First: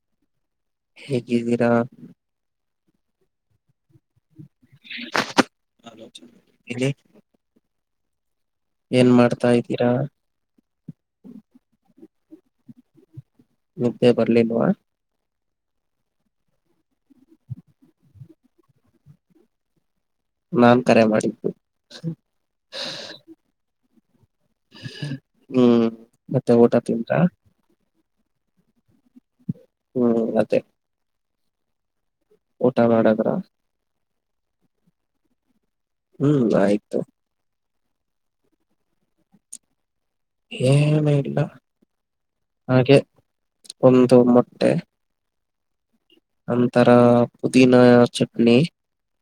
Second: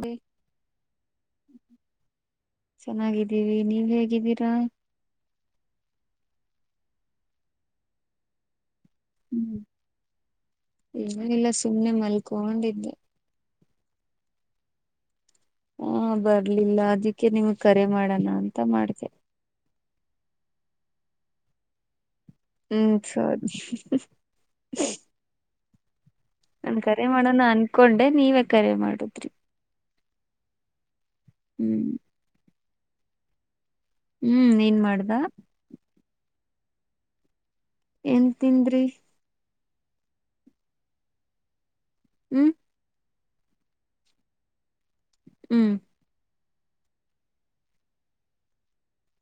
B [unintelligible] ಹೇಗಿದ್ದೀರಾ. ಚೆನ್ನಾಗಿದ್ದೀವಿ ನೀವ್ ಹೇಗಿದ್ದೀರಾ ಇಲ್ಲಿ ಏನ್ ಮಾಡ್ತಾ ಹ್ಮ್ ಇದ್ದೀರಾ ಏನು ಇಲ್ಲಾ ಸುಮ್ಮ್ನೆ ಮಲ್ಕೊಂಡಿದ್ದೆ ನಿದ್ದೆ ಬರ್ಲಿಲ್ಲವಾ ಹಾ ಬರ್ಲಿಲ್ಲಾ ಅದಕ್ಕೆ ನಿಮ್ ಕರೆ ಮಾಡೋಣ ಅಂತ ಮಾಡ್ತದೇ ನಾನ್ ಕರೆ ಮಾಡಿದ್ದು ಹುಂ ಸರಿ ಹುಂ ನಾನ್ ಕರೆ ಮಾಡೋಣ ಅನ್ಕೊಂಡೆ ನೀವೇ ಕರೆ ಮಾಡದ್ರಿ ಹುಂ ಮತ್ತೆ ಹೂಂ ಊಟಾ ಮಾಡಿದ್ರಾ ಹುಂ ಏನ್ ಮಾಡ್ದಾ ಹುಂ ಆಯ್ತು ಏನ್ ತಿಂದ್ರಿ ಏನ ಇಲ್ಲಾ ಹೂಂ ಹಾಗೆ ಒಂದು ಮೊಟ್ಟೆ ಹುಂ ಒಂದತರಾ ಪುದೀನಾ ಚಟ್ನಿ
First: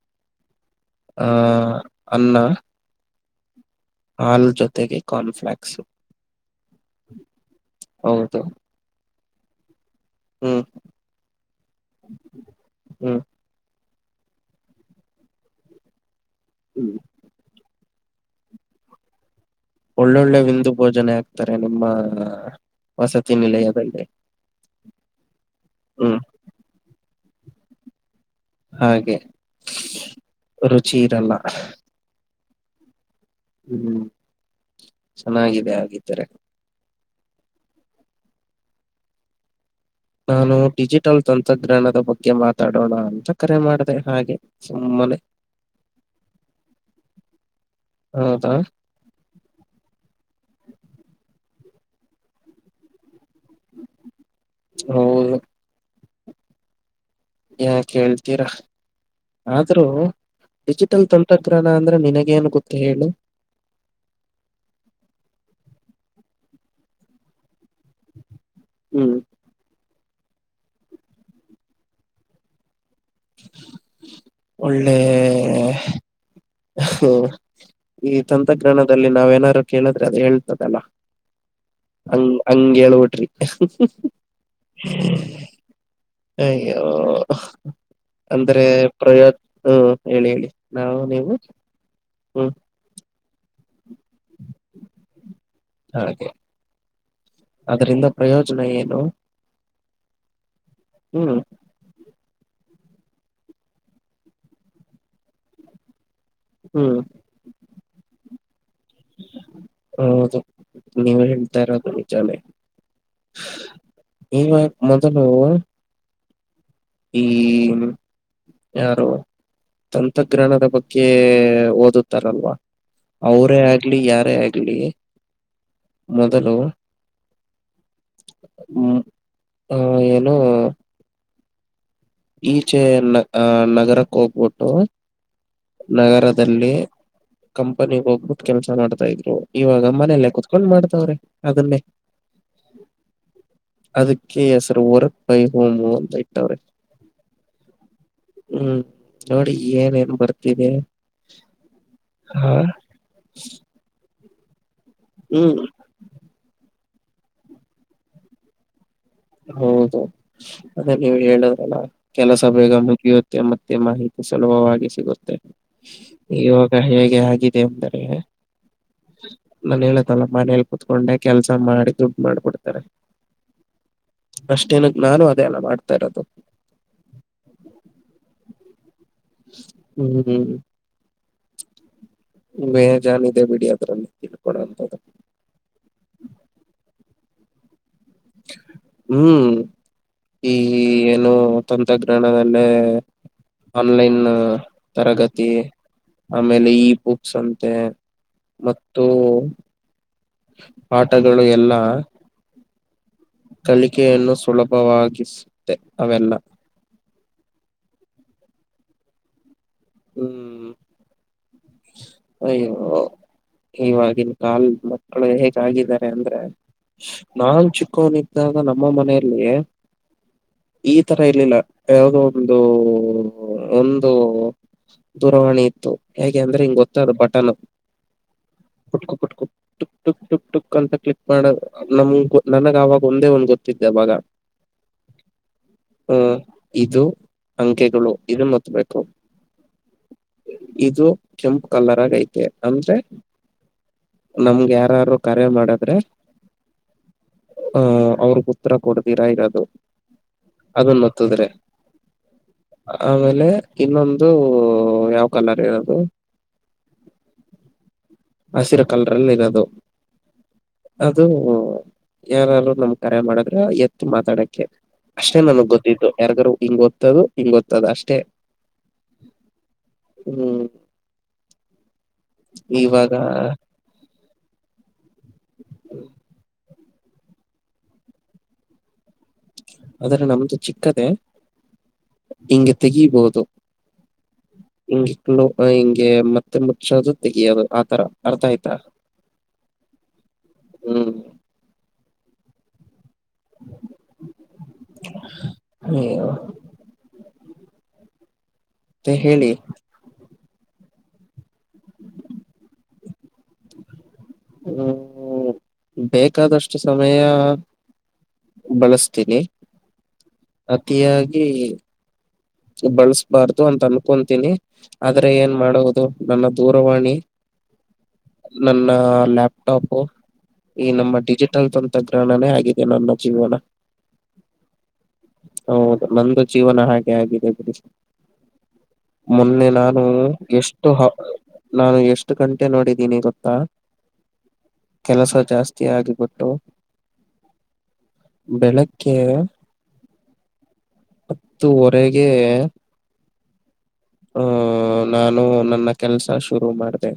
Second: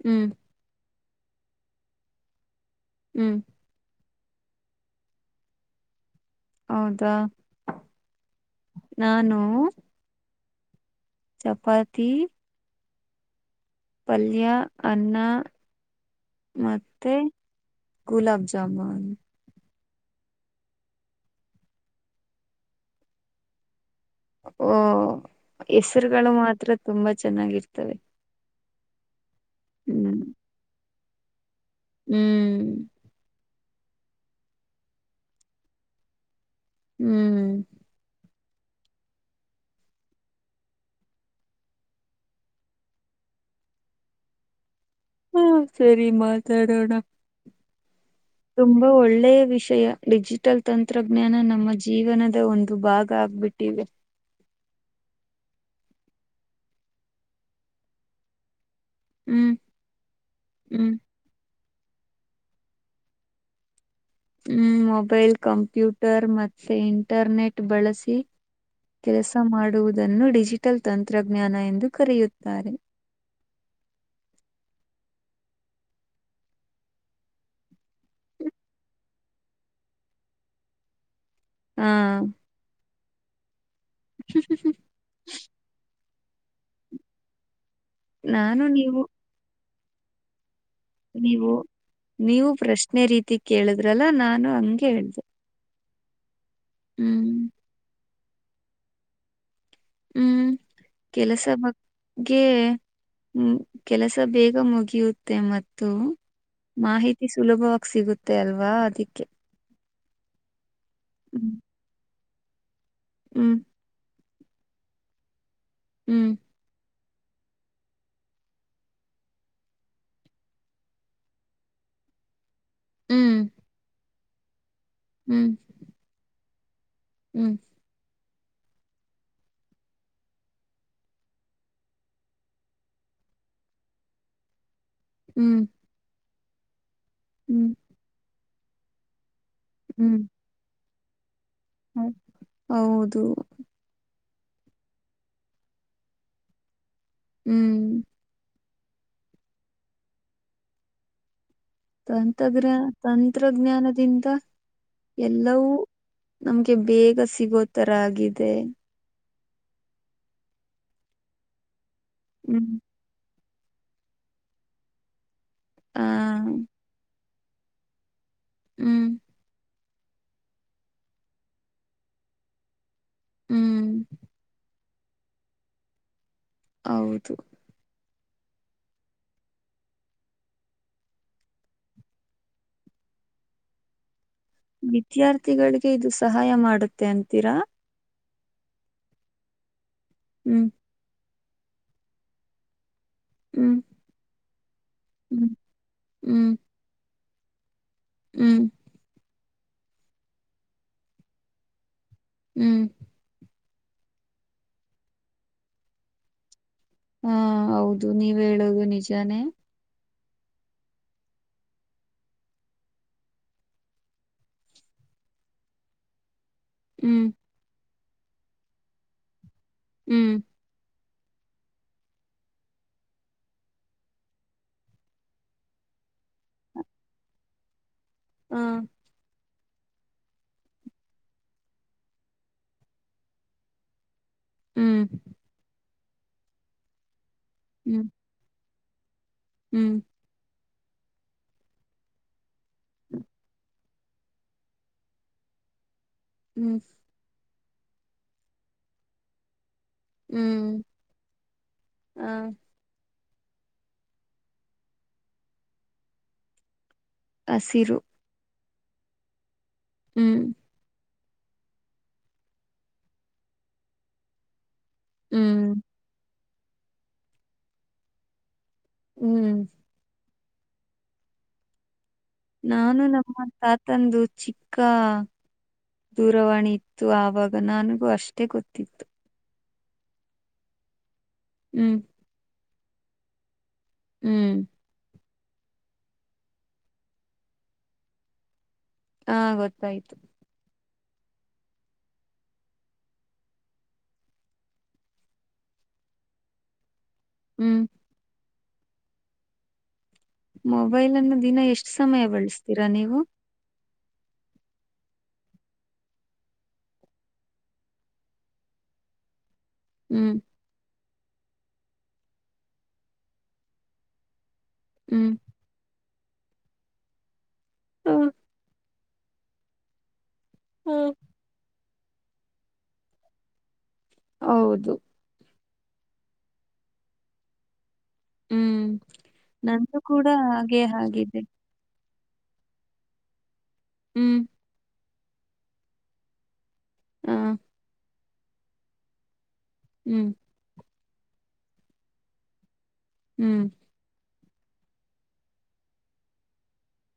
ಹುಂ ಆ ಅನ್ನಾ ಹುಂ ಹಾಲ್ ಜೊತೆಗೆ ಕಾನ್ ಪ್ಲೆಕ್ಸ್ ಹೌದಾ ಹೌದು ನಾನು ಹುಂ ಚಪಾತಿ ಹ್ಮ್ ಪಲ್ಯಾ ಅನ್ನಾ ಹ್ಮ್ ಮತ್ತೆ ಗುಲಬ ಜಾಮುನ್ ಒಳ್ಳೊಳ್ಳೆ ವಿಂದು ಭೋಜನೆ ಆಗ್ತಾರೆ ನಿಮ್ಮ ವಸತಿ ನಿಲಯದಲ್ಲಿ ಓ ಹ್ಮ್ ಹೆಸರುಗಳು ಮಾತ್ರ ತುಂಬಾ ಚೆನ್ನಾಗಿರ್ತವೆ. ಹಾಗೆ ರುಚಿ ಇರಲ್ಲಾ ಹುಂ ಹುಂ ಚೆನ್ನಾಗಿದೆ ಆಗಿದ್ದಾರೆ ಹುಂ ನಾನು ಡಿಜಿಟಲ್ ತಂತ್ರಜ್ಞಾನದ ಬಗ್ಗೆ ಮಾತಾಡೋಣ ಅಂತ ಕರೆ ಮಾಡಿದೆ ಹಾಗೆ ಸುಮನೆ ಹಾ ಸರಿ ಮಾತಾಡೋಣಾ ಹೌದಾ ತುಂಬಾ ಒಳ್ಳೆಯ ವಿಷಯ ಡಿಜಿಟಲ್ ತಂತ್ರಜ್ಞಾನ ನಮ್ಮ ಜೀವನದ ಒಂದು ಭಾಗ ಆಗ್ಬಿಟ್ಟಿದೆ ಹೌದು ಯಾಕ ಕೇಳ್ತೀರಾ ಹ್ಮ್ ಆದ್ರೂ ಹ್ಮ್ ಡಿಜಿಟಲ್ ತಂ ತಂತ್ರಜ್ಞಾನ ಅಂದ್ರೆ ನಿನಗ ಏನ್ ಗೊತ್ತ ಹೇಳು ಹುಂ ಮೊಬೈಲ್, ಕಂಪ್ಯೂಟರ್ ಮತ್ತೆ ಇಂಟರ್ನೆಟ್ ಬಳಸಿ. ಹ್ಮ್ ಕೆಲಸ ಮಾಡುವುದನ್ನು ಡಿಜಿಟಲ್ ತಂತ್ರಜ್ಞಾನ ಎಂದು ಕರೆಯುತ್ತಾರೆ. [unintelligible] ಒಳ್ಳೆ ಹ್ಮ ಈ ತಂತ್ರಜ್ಞಾನದಲ್ಲಿ ನಾವ್ ಏನಾರು ಕೇಳಿದ್ರೆ ಅದು ಹೇಳ್ತದಲ್ಲ. ಹಾ ಹಂಗ್ ಹಂಗ ಹೇಳ್ಬಿಟ್ರಿ. [unintelligible] ಅಯ್ಯೋ ನಾನು ಅಂದ್ರೆ ನೀವು ಪ್ರಯತ್ನ ಹೇಳಿ ಹೇಳಿ. ನೀವು ನೀವು ಹ್ಮ್ ಪ್ರಶ್ನೆ ರೀತಿ ಕೇಳಿದ್ರಲ್ಲ ನಾನು ಹಂಗೆ ಹೇಳದೆ. ಹಾಗೆ. ಹ್ಮ್. ಅದರಿಂದ ಪ್ರಯೋಜನ ಏನು ಹ್ಮ್ ಹ್ಮ್ ಕೆಲಸ ಬ ಗ್ಗೆ ಹ್ಮ ಕೆಲಸ ಬೇಗ ಮುಗಿಯುತ್ತೆ ಮತ್ತು ಹ್ಮ್ ಮಾಹಿತಿ ಸುಲಭವಾಗಿ ಸಿಗುತ್ತೆ ಅಲ್ವಾ ಅದಕ್ಕೆ. ಹೌದು ಹ್ಮ್ ನೀವೇಳ್ತಾ ಇರದು ನಿಜಾನೆ. ಹ್ಮ್. ಈವಾಗ ಮೊದಲು ಹ್ಮ್. ಈ ಮ್ ಯಾರು ತಂತ್ರಜ್ಞಾನದ ಬಗ್ಗೆ ಓದುತ್ತಾರಲ್ವಾ ಹ್ಮ್ ಅವರೇ ಆಗ್ಲಿ ಯಾರೇ ಆಗ್ಲಿ ಹ್ಮ್. ಮೊದಲು ಹ್ಮ್ ಹ್ಮ ಅ ಏನು ಈಚೆ ನ ಅ ನಗರಕ್ಕ ಹೋಗ್ಬಿಟ್ಟು ಹ್ಮ್ ನಗರದಲ್ಲಿ ಹ್ಮ್ ಕಂಪನಿಗ ಹೋಗ್ಬಿಟ್ಟು ಕೆಲ್ಸ ಮಾಡ್ತಾ ಇದ್ರು ಇವಾಗ ಮನೇಲ್ಲೇ ಕುತ್ ಕೊಂಡ್ ಮಾಡ್ತವ್ರೆ ಅದನ್ನೇ ಹ್ಮ ಹೌದು. ಅದಕ್ಕೆ ಹೆಸರು ವರಕ್ಕ ಬೈ ಹೋಮು ಅಂತ ಇಟ್ಟವ್ರೆ ಹ್ಮ್ ಹ್ಮ್ ನೋಡಿ ಏನೇನ್ ಬರ್ತಿದೆ ಹಾ ತಂತ್ರಜ್ಞ ತಂತ್ರಜ್ಞಾನದಿಂದ ಹ್ಮ್ ಎಲ್ಲವೂ ನಮ್ಗೆ ಬೇಗ ಸಿಗೋ ತರ ಆಗಿದೆ. ಹೌದು ಅದೇ ನೀವು ಹೇಳದ್ರಲ್ಲ ಕೆಲಸ ಹ್ಮ್ ಬೇಗ ಮುಗಿಯ ತ್ತೆ ಮತ್ತೆ ಮಾಹಿತಿ ಸುಲಭವಾಗಿ ಸಿಗುತ್ತೆ. ಆ ಇವಾಗ ಹೇಗೆ ಆಗಿದೆ ಅಂದರೆ ಹ್ಮ್ ಮನೆಲ್ ಮನೇಲ ಕುತ್ಕೊಂಡೆ ಕೆಲ್ಸ ಮಾಡಿ ದುಡ್ ಮಾಡ್ಬಿಡ್ತಾರೆ. ಹ್ಮ್ ಬೆಸ್ಟ್ ಏನಕ್ಕ ನಾನು ಅದೆ ಅಲ್ಲ ಮಾಡ್ತಾ ಇರೋದು ಹೌದು. ಹ್ಮ್ ಬೆಜಾನಿದೆ ಬಿಡಿ ಅದ್ರಲ್ಲಿ. ತಿಳ್ಕೊಳೋಂಥದ್ದು ವಿದ್ಯಾರ್ಥಿಗಳಿಗೆ ಇದು ಸಹಾಯ ಮಾಡತ್ತೆ ಅಂತೀರಾ. ಹ್ಮ್ ಈ ಹ್ಮ್ ಏನು ತಂತ್ರಜ್ಞಾನದಲ್ಲೇ. ಹ್ಮ್ ಆನ್ಲೈನ್ ತರಗತಿ ಹ್ಮ್ ಹ್ಮ್ ಆಮೇಲೆ ಇ ಬುಕ್ಸ್ ಅಂತೆ. ಹ್ಮ್ ಮತ್ತು ಪಾಠಗಳು ಎಲ್ಲ. ಹ್ಮ್ ಕಲಿಕೆಯನ್ನು ಸುಲಭವಾಗಿಸುತ್ತೆ ಅವೆಲ್ಲ. ಹಾ ಹೌದು ನೀವ್ ಹೇಳದು ನಿಜಾನೇ. ಹ್ಮ್ ಅಯ್ಯೋ. ಇವಾಗಿನ ಕಾಲ್ದ್ ಮಕ್ಳು ಹೇಗ ಆಗಿದ್ದಾರೆ ಅಂದ್ರೆ. ಹ್ಮ್ ನಾನ್ ಚಿಕ್ಕೋನಿದಾಗ ನಮ್ಮ ಮನೆಯಲ್ಲಿ. ಹ್ಮ್ ಈ ತರ ಇರ್ಲಿಲ್ಲಾ ಯಾವುದೋ ಒಂದು ಒಂದು. ದೂರವಾಣಿ ಇತ್ತು ಹೇಗೆ ಅಂದ್ರೆ ಹಿಂಗ ಗೊತ್ತಾದು ಬಟನ್ ಕುಟ್ಕೊ ಕುಟ್ಕು. ಟುಕ್ ಟುಕ್ ಟುಕ್ ಟುಕ್ ಅಂತ ಕ್ಲಿಕ್ ಮಾಡ ನಮ್ ನನಗ ಅವಾಗ ಒಂದೇ ಒಂದು ಗೊತ್ತಿದ್ದೆವಾಗ. ಹ್ಮ್ ಹ್ಮ ಇದು ಹ್ಮ್ ಅಂಕೆಗಳು ಇದನ್ನು ಹೊತ್ಬೇಕು. ಹ್ಮ್ ಇದು ಕೆಂಪು ಕಲರ್ ಆಗ ಐತೆ ಅಂದ್ರೆ. ನಮ್ಗೆ ಯಾರಾರು ಕರೆ ಮಾಡದ್ರೆ. ಹ್ಮ್ ಹ ಅವ್ರಗ್ ಉತ್ತರ ಕೊಡ್ತೀರಾ ಇರೋದು. ಹ್ಮ್ ಅದೊನ್ ಮತ್ತುದ್ರೆ ಆಮೇಲೆ. ಇನ್ನೊಂದು ಯಾವ್ ಕಲರ್ ಇರೋದು. ಹಸಿರು. ಹಸಿರು ಕಲ್ ರಲ್ ಇರೋದು. ಹ್ಮ್ ಅದು ಯಾರಾದರು ನಮ್ ಕರೆ ಮಾಡಿದ್ರೆ ಎತ್ತು ಮಾತಾಡಕ್ಕೆ. ಅಷ್ಟೇ ಹ್ಮ್ ನನಗ್ ಗೊತ್ತಿದ್ದು ಯಾರ್ಗಾರೂ ಹಿಂಗ ಹೊತ್ತದು ಹಿಂಗ ಹೆಂಗೋತ್ತದು ಅಷ್ಟೇ. ಹ್ಮ್ ಹ್ಮ್ ನಾನು ಇವಾಗ ನಮ್ಮ ತಾತಂದು ಚಿಕ್ಕ. ದೂರವಾಣಿ ಇತ್ತು ಆವಾಗ ನನಗೂ ಅಷ್ಟೇ ಗೊತ್ತಿತ್ತು. ಆದದ್ರೆ ನಮ್ದು ಚಿಕ್ಕದೆೇ. ಹ್ಮ್ ಹಿಂಗೆ ತೆಗಿಬಹುದು. ಹ್ಮ್ ಹಿಂಗೆ [unintelligible] ಹಿಂಗೆ ಮತ್ತೆ ಮುಚ್ಚೋದು ತೆಗಿಯೋದು ಆತರ ಅರ್ಥ ಆಯ್ತಾ. ಹಾ ಗೊತ್ತಾಯ್ತು. ಹ್ಮ್ ಅಯ್ಯೊ ಹ್ಮ್ ಮತ್ತೆ ಹೇಳಿ. ಮೊಬೈಲ್ ಅನ್ನು ದಿನ ಎಷ್ಟು ಸಮಯ ಬಳಸ್ತೀರಾ ನೀವು. ಹು ಬೇಕಾದಷ್ಟು ಸಮಯ ಬಳಸ್ತೀನಿ. ಹ್ಮ್ ಅತಿಯಾಗಿ. ಬಳ್ಸಬಾರ್ದು ಅಂತ ಅನ್ಕೊತೀನಿ ಆದ್ರೆ ಹ್ಮ್ ಏನ್ ಮಾಡುವುದು ನನ್ನ ದೂರವಾಣಿ. ನನ್ನ ಲ್ಯಾಪ್ಟಾಪ ಈ ನಮ್ಮ ಡಿಜಿಟಲ್ ತ ತತ್ರ ಹಣನೇ ಆಗಿದೆ ನನ್ನ ಜೀವನ. ಹೌದು. ಹೌದು ನಂದು ಜೀವನ ಹಾಗೆ ಆಗಿದೆ ಬಿಡಿ. ಹ್ಮ್ ಮೊನ್ನೆ ನಂದು ನಾನು ಕೂಡ ಹಾಗೆ ಎಷ್ಟು ಹ. ಆಗಿದೆ ನಾನು ಎಷ್ಟು ಗಂಟೆ ನೋಡಿದ್ದೀನಿ ಗೊತ್ತಾ. ಹ್ಮು. ಕೆಲಸ ಜಾಸ್ತಿ ಆಗಿಬಿಟ್ಟು. ಹ್ಮ್. ಬೆಳಕ್ಕೇ. ಹ್ಮ್. ಹತ್ತುವರೆಗೆ. ಹ್ಮ್. ಹ ನಾನು ನನ್ನ ಕೆಲ್ಸ ಶುರು ಮಾಡ್ದೇ.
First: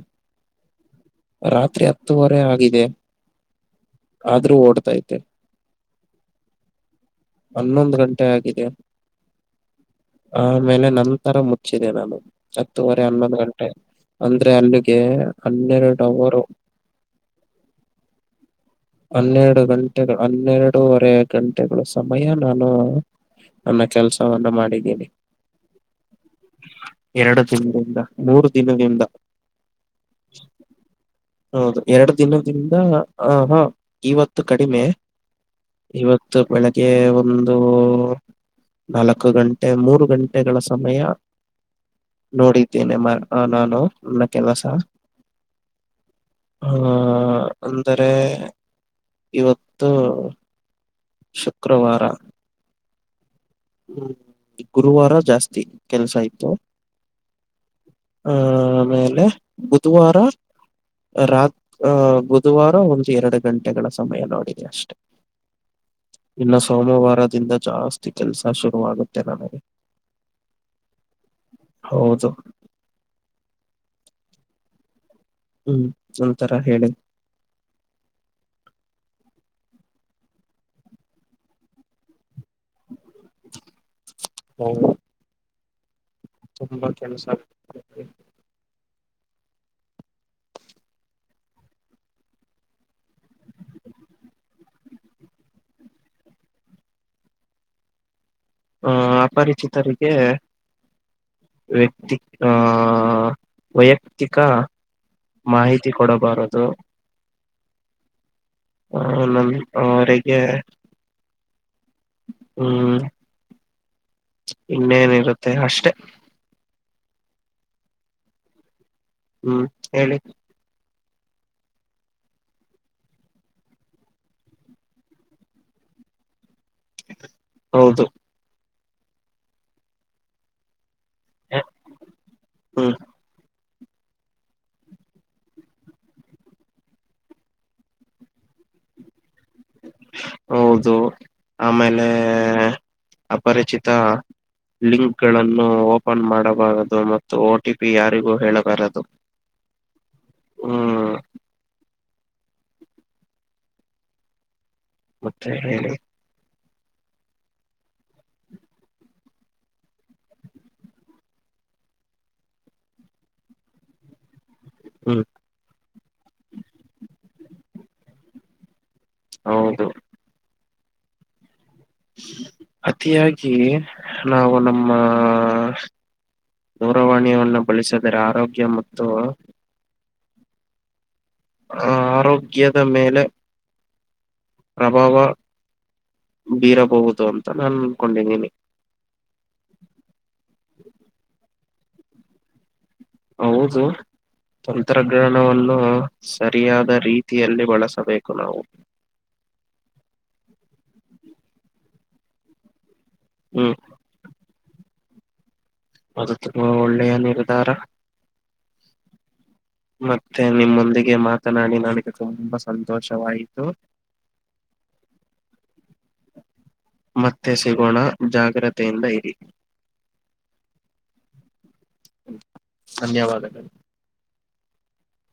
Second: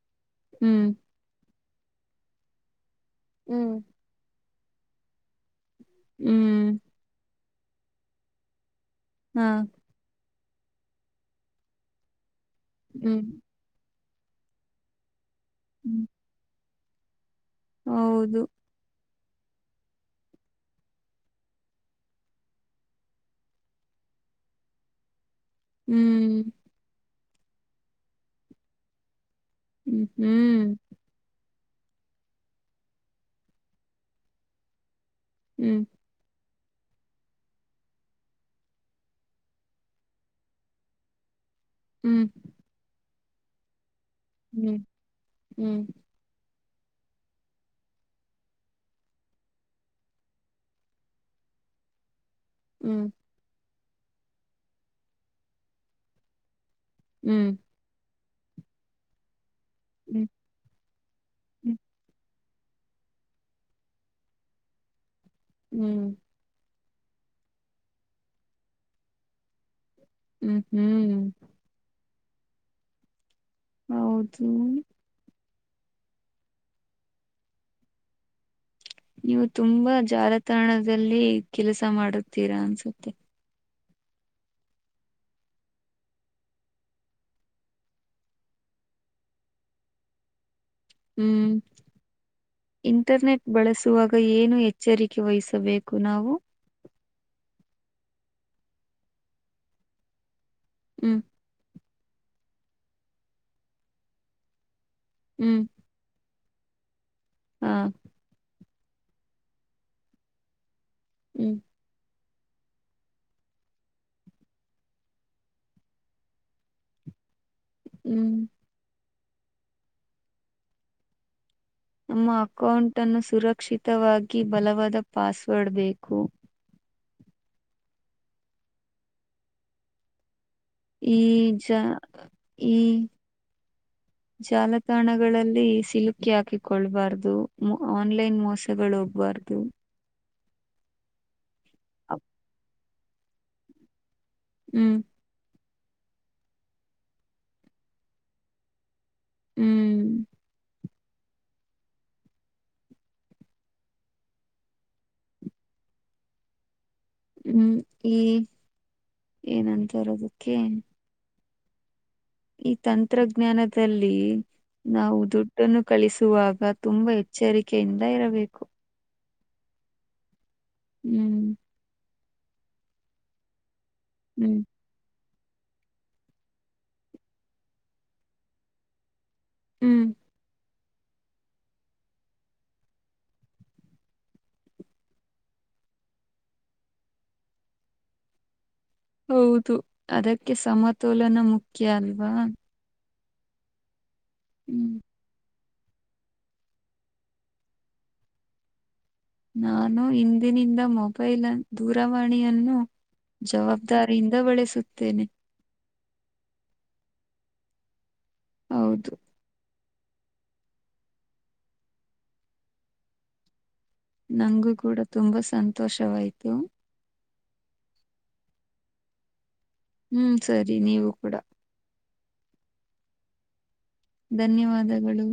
ಹ್ಮ್. ರಾತ್ರಿ ಹತ್ತುವರೆ ಆಗಿದೆ. ಹ್ಮ್. ಆದ್ರೂ ಓಡ್ತೈತೆ. ಹ್ಮ್. ಹನ್ನೊಂದು ಗಂಟೆ ಆಗಿದೆ. ಹಾ. ಆಮೇಲೆ ನಂತರ ಮುಚ್ಚಿದೆ ನಾನು ಹತ್ತೂವರೆ ಹ್ಮ್ ಹನ್ನೊಂದು ಗ ಟ ಅಂದ್ರೆ ಅಲ್ಲಿಗೆ ಹ್ಮ್ ಹನ್ನೆರಡು ಅವರು. ಹೌದು. ಹನ್ನೆರಡು ಗಂಟೆಗಳು ಹನ್ನೆರಡೂವರೆ ಗಂಟೆಗಳು. ಸಮಯ ನಾನು ನನ್ನ ಕೆಲ್ಸವನ್ನ ಮಾಡಿದಿನಿ. ಹ್ಮ್. ಎರಡು ದಿನದಿಂದ ಮೂರು ದಿನದಿಂದ. ಹ್ಮ ಹ್ಮ್. ಹೌದು ಎರಡು ದಿನದಿಂದ ಆ ಹಾ ಇವತ್ತು ಕಡಿಮೆ. ಹ್ಮು. ಇವತ್ತು ಬೆಳೆ ಗೆ ಒಂದು ನಾಲ್ಕು ಗಂಟೆ ಮೂರು ಗಂಟೆಗಳ ಸಮಯ. ಹ್ಮ್ ನೋಡಿದ್ದೇನೆ ಮಾ ನಾನು. ಮ ಕೆಲ್ಲಸ. ಹ್ಮ್ ಹ್ಮ್ ಹ್ಮ್ ಹ ಅಂದರೆ ಇವತ್ತು. ಶುಕ್ರವಾರ. ಹ್ಮ್. ಹ್ಮ್ ಗುರುವಾರ ಜಾಸ್ತಿ ಕೆಲ್ಸ ಆಯ್ತು. ಹ್ಮ್. ಆ ಆಮೇಲೆ ಬುಧವಾರ ಹ್ಮ್ ರಾತ್ ಆ ಬು ಧುವಾರ ಒಂದು ಎರಡು ಗಂಟೆಗಳ ಸಮಯ ನೋಡಿದೆ ಅಷ್ಟೆ. ಹ್ಮ್. ಇನ್ನು ಸೋಮವಾರದಿಂದ ಜಾಸ್ತಿ ಕೆಲಸ ಶುರುವಾಗುತ್ತೆ ನನಗೆ ಹ್ಮ್ ಹ್ಮ್ ಹೌದು ಹೌದು ಹ್ಮ್ ಒಂತರ ಹೇಳಿ ನೀವು ತುಂಬಾ ಜಾಲತಾಣದಲ್ಲಿ ಕೆಲಸ ಮಾಡುತ್ತೀರಾ ಅನ್ಸುತ್ತೆ [unintelligible] ತುಂಬಾ ಕೆಲಸ ಹ್ಮ್ ಇಂಟರ್ನೆಟ್ ಬಳಸುವಾಗ ಏನು ಎಚ್ಚರಿಕೆ ವಹಿಸಬೇಕು ನಾವು ಆ ಅಪರಿಚಿತರಿಗೆ ಹ್ಮ್ ವ್ಯಕ್ತಿ ಆ ವೈಯಕ್ತಿಕ ಹ್ಮ್ ಮಾಹಿತಿ [unintelligible] ಕೊಡಬಾರದು ಹ್ಮ್ ಹ ನಮ ಅವರಿಗೆ ಹ್ಮ್ ಹ್ಮ ಇನ್ನೇನಿರುತ್ತೆ ಅಷ್ಟೆ ಹ್ಮ್ ಹ್ಮ್ ಹೇಳಿ ನಮ್ಮ ಅಕೌಂಟ ಅನ್ನು ಸುರಕ್ಷಿತವಾಗಿ ಬಲವಾದ ಪಾಸ್ವರ್ಡ್ ಬೇಕು ಹೌದು ಈಜ ಈ ಹ್ಮ್ ಜಾಲತಾಣಗಳಲ್ಲಿ ಸಿಲುಕಿ ಹಾಕಿಕೊಳ್ಬಾರ್ದು ಆನ್ಲೈನ್ ಮೋಸಗಳು ಹೋಗಬಾರ್ದು ಹೌದು ಆಮೇಲೆ ಅಪರಿಚಿತ ಹ್ಮ್ ಲಿಂಕ್ ಗಳನ್ನು ಓಪನ್ ಮಾಡಬಾರದು ಮತ್ತು ಒ ಟಿ ಪಿ ಯಾರಿಗೂ ಹೇಳಬಾರದು ಹ್ಮ್ ಹ್ಮ ಮತ್ತೆ ಹೇಳಿ ಹ್ಮ್ ಈ ಏನಂತರೋದಕ್ಕೆ ಈ ತಂತ್ರಜ್ಞಾನದಲ್ಲಿ ನಾವು ಹ್ಮ್ ದುಡ್ಡನ್ನು ಕಳಿಸುವಾಗ ತುಂಬಾ ಎಚ್ಚರಿಕೆಯಿಂದ ಇರಬೇಕು ಹೌದು ಹ್ಮ್ ಅತಿಯಾಗಿ ನಾವು ಹ್ಮ್ ನಮ್ಮ ದೂರವಾಣಿಯನ್ನು ಬಳಸಿದರೆ ಆರೋಗ್ಯ ಮತ್ತು ಹ್ಮ್ ಅ ಆರೋಗ್ಯದ ಮೇಲೆ ಪ್ರಭಾವ ಬೀರಬಹುದು ಅಂತ ನಾನು ಅನ್ಕೊಂಡಿದ್ದೀನಿ ಹೌದು ಅದಕ್ಕೆ ಸಮತೋಲನ ಮುಖ್ಯ ಅಲ್ವಾ. ಹೌದು ಹ್ಮ್ ತಂತ್ರದ ಕಿರಣವನ್ನು ಸರಿಯಾದ ರೀತಿಯಲ್ಲಿ ಬಳಸಬೇಕು ನಾವು ನಾನು ಇಂದಿನಿಂದ ಮೊಬೈಲ್ ದೂರವಾಣಿಯನ್ನು ಹ್ಮ್ ಜವಾಬ್ದ ದಾರಿಇಂದ ಬಳೆಸುತ್ತೇನೆ ಅದು ತುಂಬಾ ಒಳ್ಳೆಯ ನಿರ್ಧಾರ. ಹೌದು ಮತ್ತೆ ನಿಮ್ಮೊಂದಿಗೆ ಮಾತನಾಡಿ ನನಗೆ ತುಂಬಾ ಸಂತೋಷವಾಯಿತು ನಂಗೂ ಕೂಡ ತುಂಬಾ ಸಂತೋಷವಾಯ್ತು. ಮತ್ತೆ ಸಿಗೋಣ ಜಾಗ್ರತೆಯಿಂದ ಇರಿ. ಹುಂ ಸರಿ ನೀವು ಕೂಡಾ ಧನ್ಯವಾದ ಧನ್ಯವಾದಗಳು